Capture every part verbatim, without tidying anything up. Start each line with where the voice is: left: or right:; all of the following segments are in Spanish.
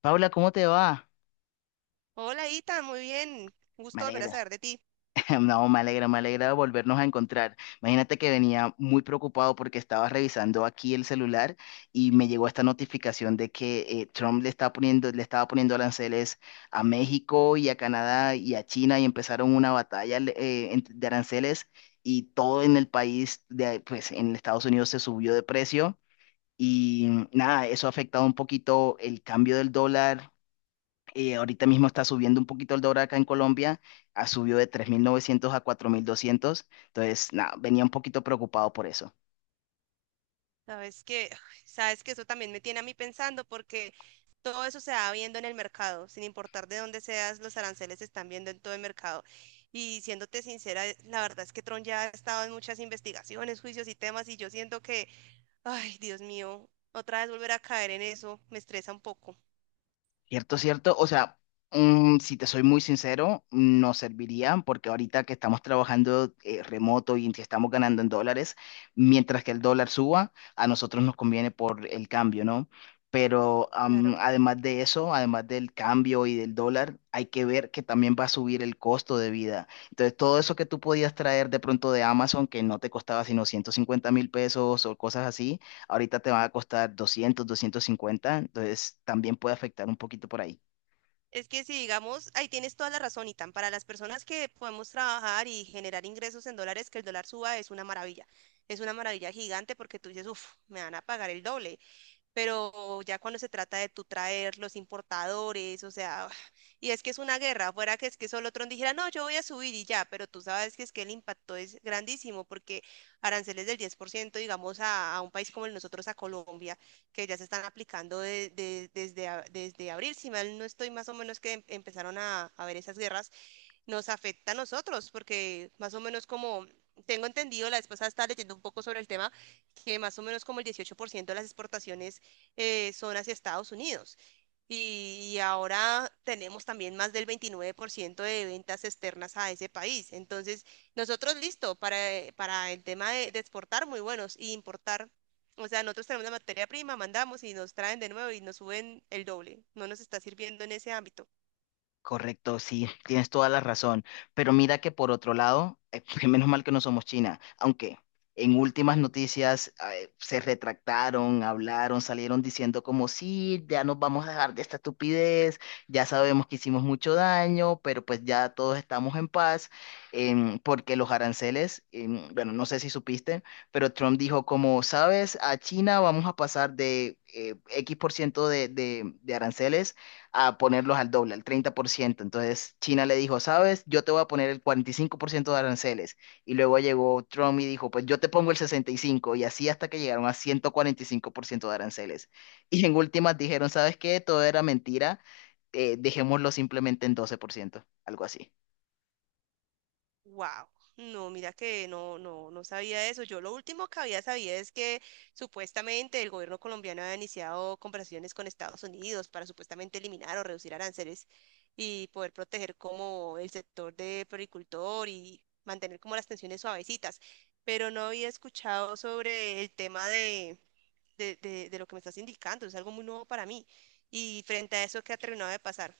left: Paula, ¿cómo te va?
right: Hola, Ita, muy bien. Un
left: Me
right: gusto volver a
left: alegra.
right: saber de ti.
left: No, me alegra, me alegra volvernos a encontrar. Imagínate que venía muy preocupado porque estaba revisando aquí el celular y me llegó esta notificación de que eh, Trump le está poniendo, le estaba poniendo aranceles a México y a Canadá y a China y empezaron una batalla eh, ent- de aranceles y todo en el país, de, pues en Estados Unidos se subió de precio y nada, eso ha afectado un poquito el cambio del dólar. Eh, ahorita mismo está subiendo un poquito el dólar acá en Colombia, ha subido de tres mil novecientos a cuatro mil doscientos. Entonces nada, venía un poquito preocupado por eso.
right: Sabes que, ay, sabes que eso también me tiene a mí pensando porque todo eso se va viendo en el mercado, sin importar de dónde seas, los aranceles se están viendo en todo el mercado. Y siéndote sincera, eh, la verdad es que Tron ya ha estado en muchas investigaciones, juicios y temas y yo siento que, ay, Dios mío, otra vez volver a caer en eso me estresa un poco.
left: Cierto, cierto. O sea, mm, si te soy muy sincero, no serviría porque ahorita que estamos trabajando eh, remoto y que estamos ganando en dólares, mientras que el dólar suba, a nosotros nos conviene por el cambio, ¿no? Pero am,
right: Claro.
left: además de eso, además del cambio y del dólar, hay que ver que también va a subir el costo de vida. Entonces, todo eso que tú podías traer de pronto de Amazon, que no te costaba sino ciento cincuenta mil pesos o cosas así, ahorita te va a costar doscientos, doscientos cincuenta. Entonces también puede afectar un poquito por ahí.
right: Es que si digamos, ahí tienes toda la razón, Itan, para las personas que podemos trabajar y generar ingresos en dólares, que el dólar suba es una maravilla. Es una maravilla gigante porque tú dices, uff, me van a pagar el doble, pero ya cuando se trata de tú traer los importadores, o sea, y es que es una guerra, fuera que es que solo Trump dijera, no, yo voy a subir y ya, pero tú sabes que es que el impacto es grandísimo porque aranceles del diez por ciento, digamos, a, a un país como el nosotros, a Colombia, que ya se están aplicando de- de- desde, a- desde abril, si mal no estoy, más o menos que em- empezaron a, a ver esas guerras, nos afecta a nosotros, porque más o menos como tengo entendido, la vez pasada estaba leyendo un poco sobre el tema, que más o menos como el dieciocho por ciento de las exportaciones eh, son hacia Estados Unidos. Y, y ahora tenemos también más del veintinueve por ciento de ventas externas a ese país. Entonces, nosotros listo para, eh, para el tema de, de exportar, muy buenos, y importar. O sea, nosotros tenemos la materia prima, mandamos y nos traen de nuevo y nos suben el doble. No nos está sirviendo en ese ámbito.
left: Correcto, sí, tienes toda la razón. Pero mira que por otro lado, eh, menos mal que no somos China, aunque en últimas noticias eh, se retractaron, hablaron, salieron diciendo como sí, ya nos vamos a dejar de esta estupidez, ya sabemos que hicimos mucho daño, pero pues ya todos estamos en paz. Em, porque los aranceles, em, bueno, no sé si supiste, pero Trump dijo como, sabes, a China vamos a pasar de eh, X por ciento de de- de aranceles a ponerlos al doble, al treinta por ciento. Entonces China le dijo, sabes, yo te voy a poner el cuarenta y cinco por ciento de aranceles. Y luego llegó Trump y dijo, pues yo te pongo el sesenta Y cinco por ciento, y así hasta que llegaron a ciento cuarenta y cinco por ciento de aranceles. Y en últimas dijeron, ¿sabes qué? Todo era mentira. Eh, dejémoslo simplemente en doce por ciento, algo así.
right: Wow, no, mira que no, no, no sabía eso. Yo lo último que había sabido es que supuestamente el gobierno colombiano había iniciado conversaciones con Estados Unidos para supuestamente eliminar o reducir aranceles y poder proteger como el sector de floricultor y mantener como las tensiones suavecitas. Pero no había escuchado sobre el tema de, de, de, de lo que me estás indicando. Es algo muy nuevo para mí. Y frente a eso, ¿qué ha terminado de pasar?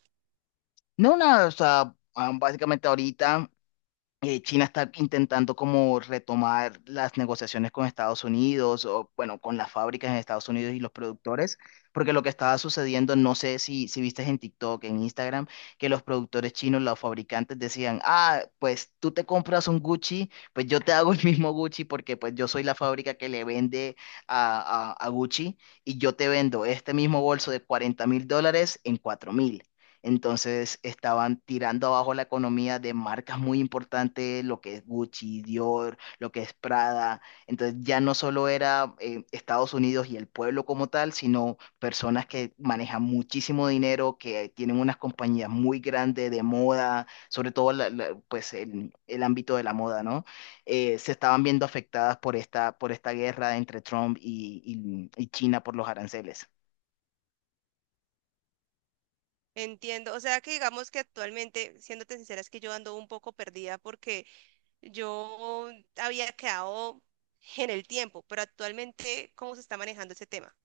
left: No, nada, o sea, ah, básicamente ahorita eh, China está intentando como retomar las negociaciones con Estados Unidos o bueno, con las fábricas en Estados Unidos y los productores, porque lo que estaba sucediendo, no sé si, si viste en TikTok, en Instagram, que los productores chinos, los fabricantes decían, ah, pues tú te compras un Gucci, pues yo te hago el mismo Gucci porque pues yo soy la fábrica que le vende a, a, a Gucci, y yo te vendo este mismo bolso de cuarenta mil dólares en cuatro mil. Entonces estaban tirando abajo la economía de marcas muy importantes, lo que es Gucci, Dior, lo que es Prada. Entonces ya no solo era eh, Estados Unidos y el pueblo como tal, sino personas que manejan muchísimo dinero, que tienen unas compañías muy grandes de moda, sobre todo la- la- pues el, el ámbito de la moda, ¿no? Eh, se estaban viendo afectadas por esta, por esta guerra entre Trump y y- y China por los aranceles.
right: Entiendo, o sea que digamos que actualmente, siéndote sincera, es que yo ando un poco perdida porque yo había quedado en el tiempo, pero actualmente, ¿cómo se está manejando ese tema?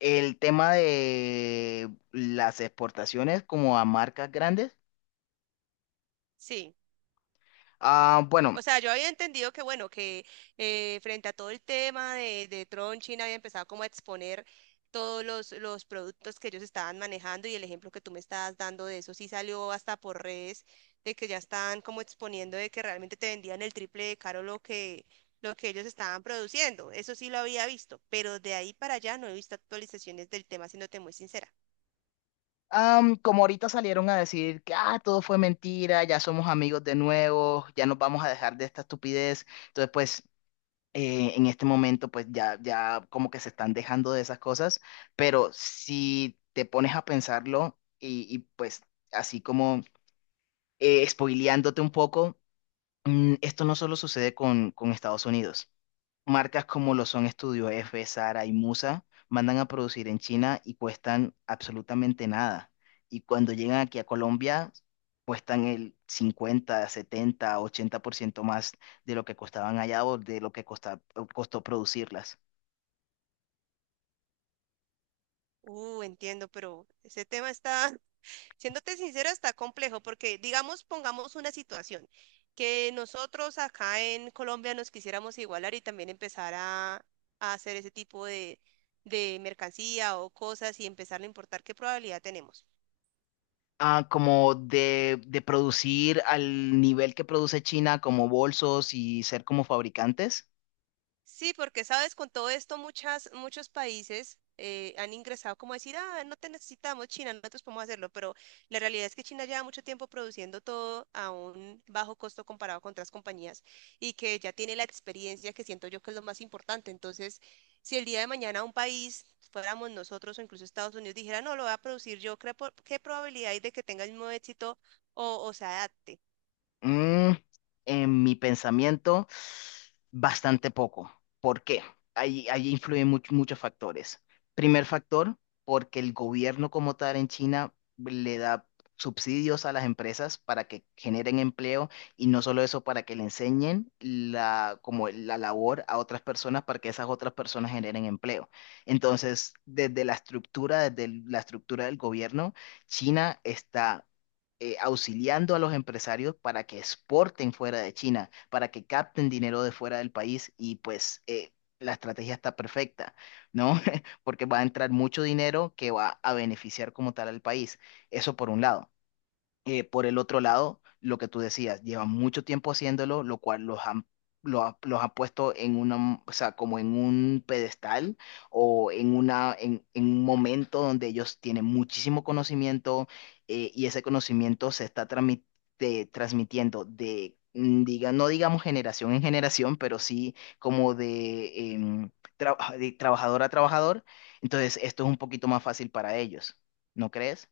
left: El tema de las exportaciones como a marcas grandes.
right: Sí.
left: Ah, bueno,
right: O sea, yo había entendido que, bueno, que eh, frente a todo el tema de, de Tron, China había empezado como a exponer todos los, los productos que ellos estaban manejando y el ejemplo que tú me estabas dando de eso sí salió hasta por redes, de que ya estaban como exponiendo de que realmente te vendían el triple de caro lo que, lo que ellos estaban produciendo. Eso sí lo había visto, pero de ahí para allá no he visto actualizaciones del tema, siéndote muy sincera.
left: am, como ahorita salieron a decir que ah, todo fue mentira, ya somos amigos de nuevo, ya nos vamos a dejar de esta estupidez. Entonces, pues, eh, en este momento, pues ya, ya como que se están dejando de esas cosas. Pero si te pones a pensarlo y, y, pues así como eh, spoileándote un poco, mm, esto no solo sucede con, con Estados Unidos. Marcas como lo son Estudio F, Zara y Musa mandan a producir en China y cuestan absolutamente nada. Y cuando llegan aquí a Colombia, cuestan el cincuenta, setenta, ochenta por ciento más de lo que costaban allá o de lo que costa- costó producirlas.
right: Uh, entiendo, pero ese tema está, siéndote sincera, está complejo porque, digamos, pongamos una situación que nosotros acá en Colombia nos quisiéramos igualar y también empezar a, a hacer ese tipo de, de mercancía o cosas y empezar a importar, ¿qué probabilidad tenemos?
left: Ah, como de, de producir al nivel que produce China, como bolsos y ser como fabricantes.
right: Sí, porque sabes, con todo esto muchas, muchos países eh, han ingresado como a decir, ah, no te necesitamos China, no nosotros podemos hacerlo, pero la realidad es que China lleva mucho tiempo produciendo todo a un bajo costo comparado con otras compañías y que ya tiene la experiencia que siento yo que es lo más importante. Entonces, si el día de mañana un país, fuéramos nosotros o incluso Estados Unidos, dijera, no, lo voy a producir yo, ¿qué, po- qué probabilidad hay de que tenga el mismo éxito o, o se adapte?
left: Mm, en mi pensamiento, bastante poco. ¿Por qué? Ahí, ahí influyen much- muchos factores. Primer factor, porque el gobierno como tal en China le da subsidios a las empresas para que generen empleo, y no solo eso, para que le enseñen la, como la labor a otras personas para que esas otras personas generen empleo. Entonces, desde la estructura, desde el- la estructura del gobierno, China está eh, auxiliando a los empresarios para que exporten fuera de China, para que capten dinero de fuera del país, y pues eh, la estrategia está perfecta, ¿no? Porque va a entrar mucho dinero que va a beneficiar como tal al país. Eso por un lado. Eh, por el otro lado, lo que tú decías, llevan mucho tiempo haciéndolo, lo cual los han, lo ha- los ha puesto en una, o sea, como en un pedestal o en una, en, en un momento donde ellos tienen muchísimo conocimiento, eh, y ese conocimiento se está trami- de- transmitiendo de, mm, diga, no digamos generación en generación, pero sí como de, em, tra- de trabajador a trabajador. Entonces, esto es un poquito más fácil para ellos, ¿no crees?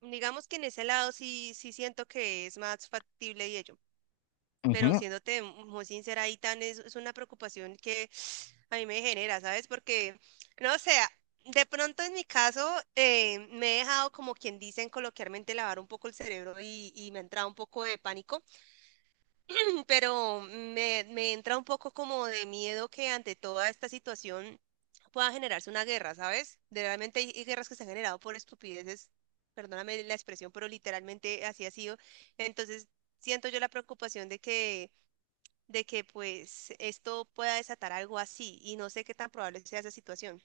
right: Digamos que en ese lado sí, sí siento que es más factible y ello. Pero
left: Ujú.
right: siéndote muy sincera, ahí tan es, es una preocupación que a mí me genera, ¿sabes? Porque, no sé, de pronto en mi caso eh, me he dejado, como quien dicen coloquialmente, lavar un poco el cerebro y, y me ha entrado un poco de pánico. Pero me, me entra un poco como de miedo que ante toda esta situación pueda generarse una guerra, ¿sabes? De- realmente hay hay guerras que se han generado por estupideces, perdóname la expresión, pero literalmente así ha sido. Entonces, siento yo la preocupación de que de que pues esto pueda desatar algo así y no sé qué tan probable sea esa situación.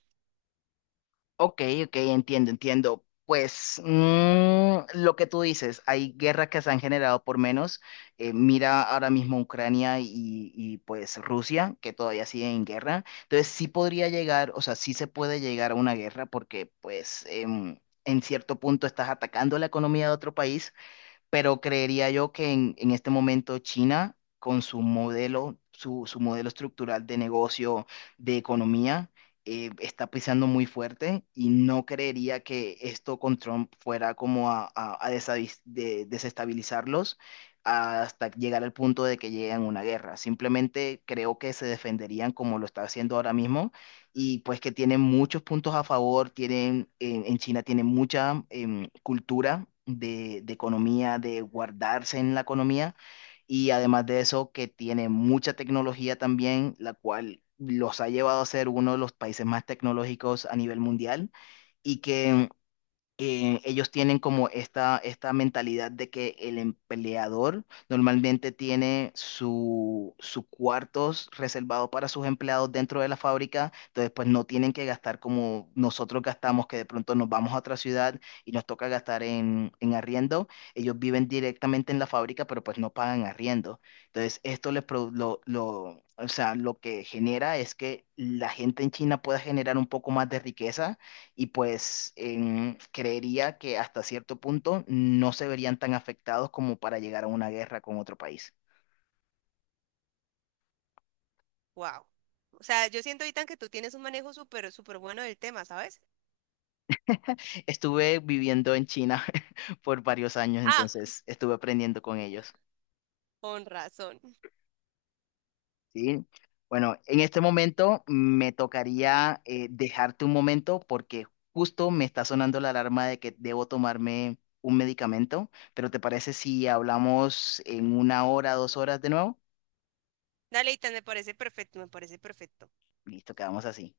left: Ok, ok, entiendo, entiendo. Pues mm, lo que tú dices, hay guerras que se han generado por menos. Eh, mira ahora mismo Ucrania y, y, pues Rusia, que todavía siguen en guerra. Entonces sí podría llegar, o sea, sí se puede llegar a una guerra porque pues em, en cierto punto estás atacando la economía de otro país, pero creería yo que en, en este momento China, con su modelo, su, su modelo estructural de negocio, de economía, eh, está pisando muy fuerte, y no creería que esto con Trump fuera como a, a- a desavis- de- desestabilizarlos hasta llegar al punto de que lleguen a una guerra. Simplemente creo que se defenderían como lo está haciendo ahora mismo, y pues que tienen muchos puntos a favor. Tienen, en en China tienen mucha em, cultura de, de economía, de guardarse en la economía, y además de eso que tiene mucha tecnología también, la cual los ha llevado a ser uno de los países más tecnológicos a nivel mundial, y que eh, ellos tienen como esta, esta mentalidad de que el empleador normalmente tiene su, su cuartos reservado para sus empleados dentro de la fábrica. Entonces pues no tienen que gastar como nosotros gastamos, que de pronto nos vamos a otra ciudad y nos toca gastar en, en arriendo. Ellos viven directamente en la fábrica, pero pues no pagan arriendo. Entonces esto les produ- lo, lo, o sea, lo que genera es que la gente en China pueda generar un poco más de riqueza, y pues em, creería que hasta cierto punto no se verían tan afectados como para llegar a una guerra con otro país.
right: Wow. O sea, yo siento, Itan, que tú tienes un manejo súper, súper bueno del tema, ¿sabes?
left: Estuve viviendo en China por varios años,
right: Ah,
left: entonces estuve aprendiendo con ellos,
right: con razón.
left: ¿sí? Bueno, en este momento me tocaría eh, dejarte un momento porque justo me está sonando la alarma de que debo tomarme un medicamento, pero ¿te parece si hablamos en una hora, dos horas de nuevo?
right: Dale, Itan, me parece perfecto, me parece perfecto.
left: Listo, quedamos así.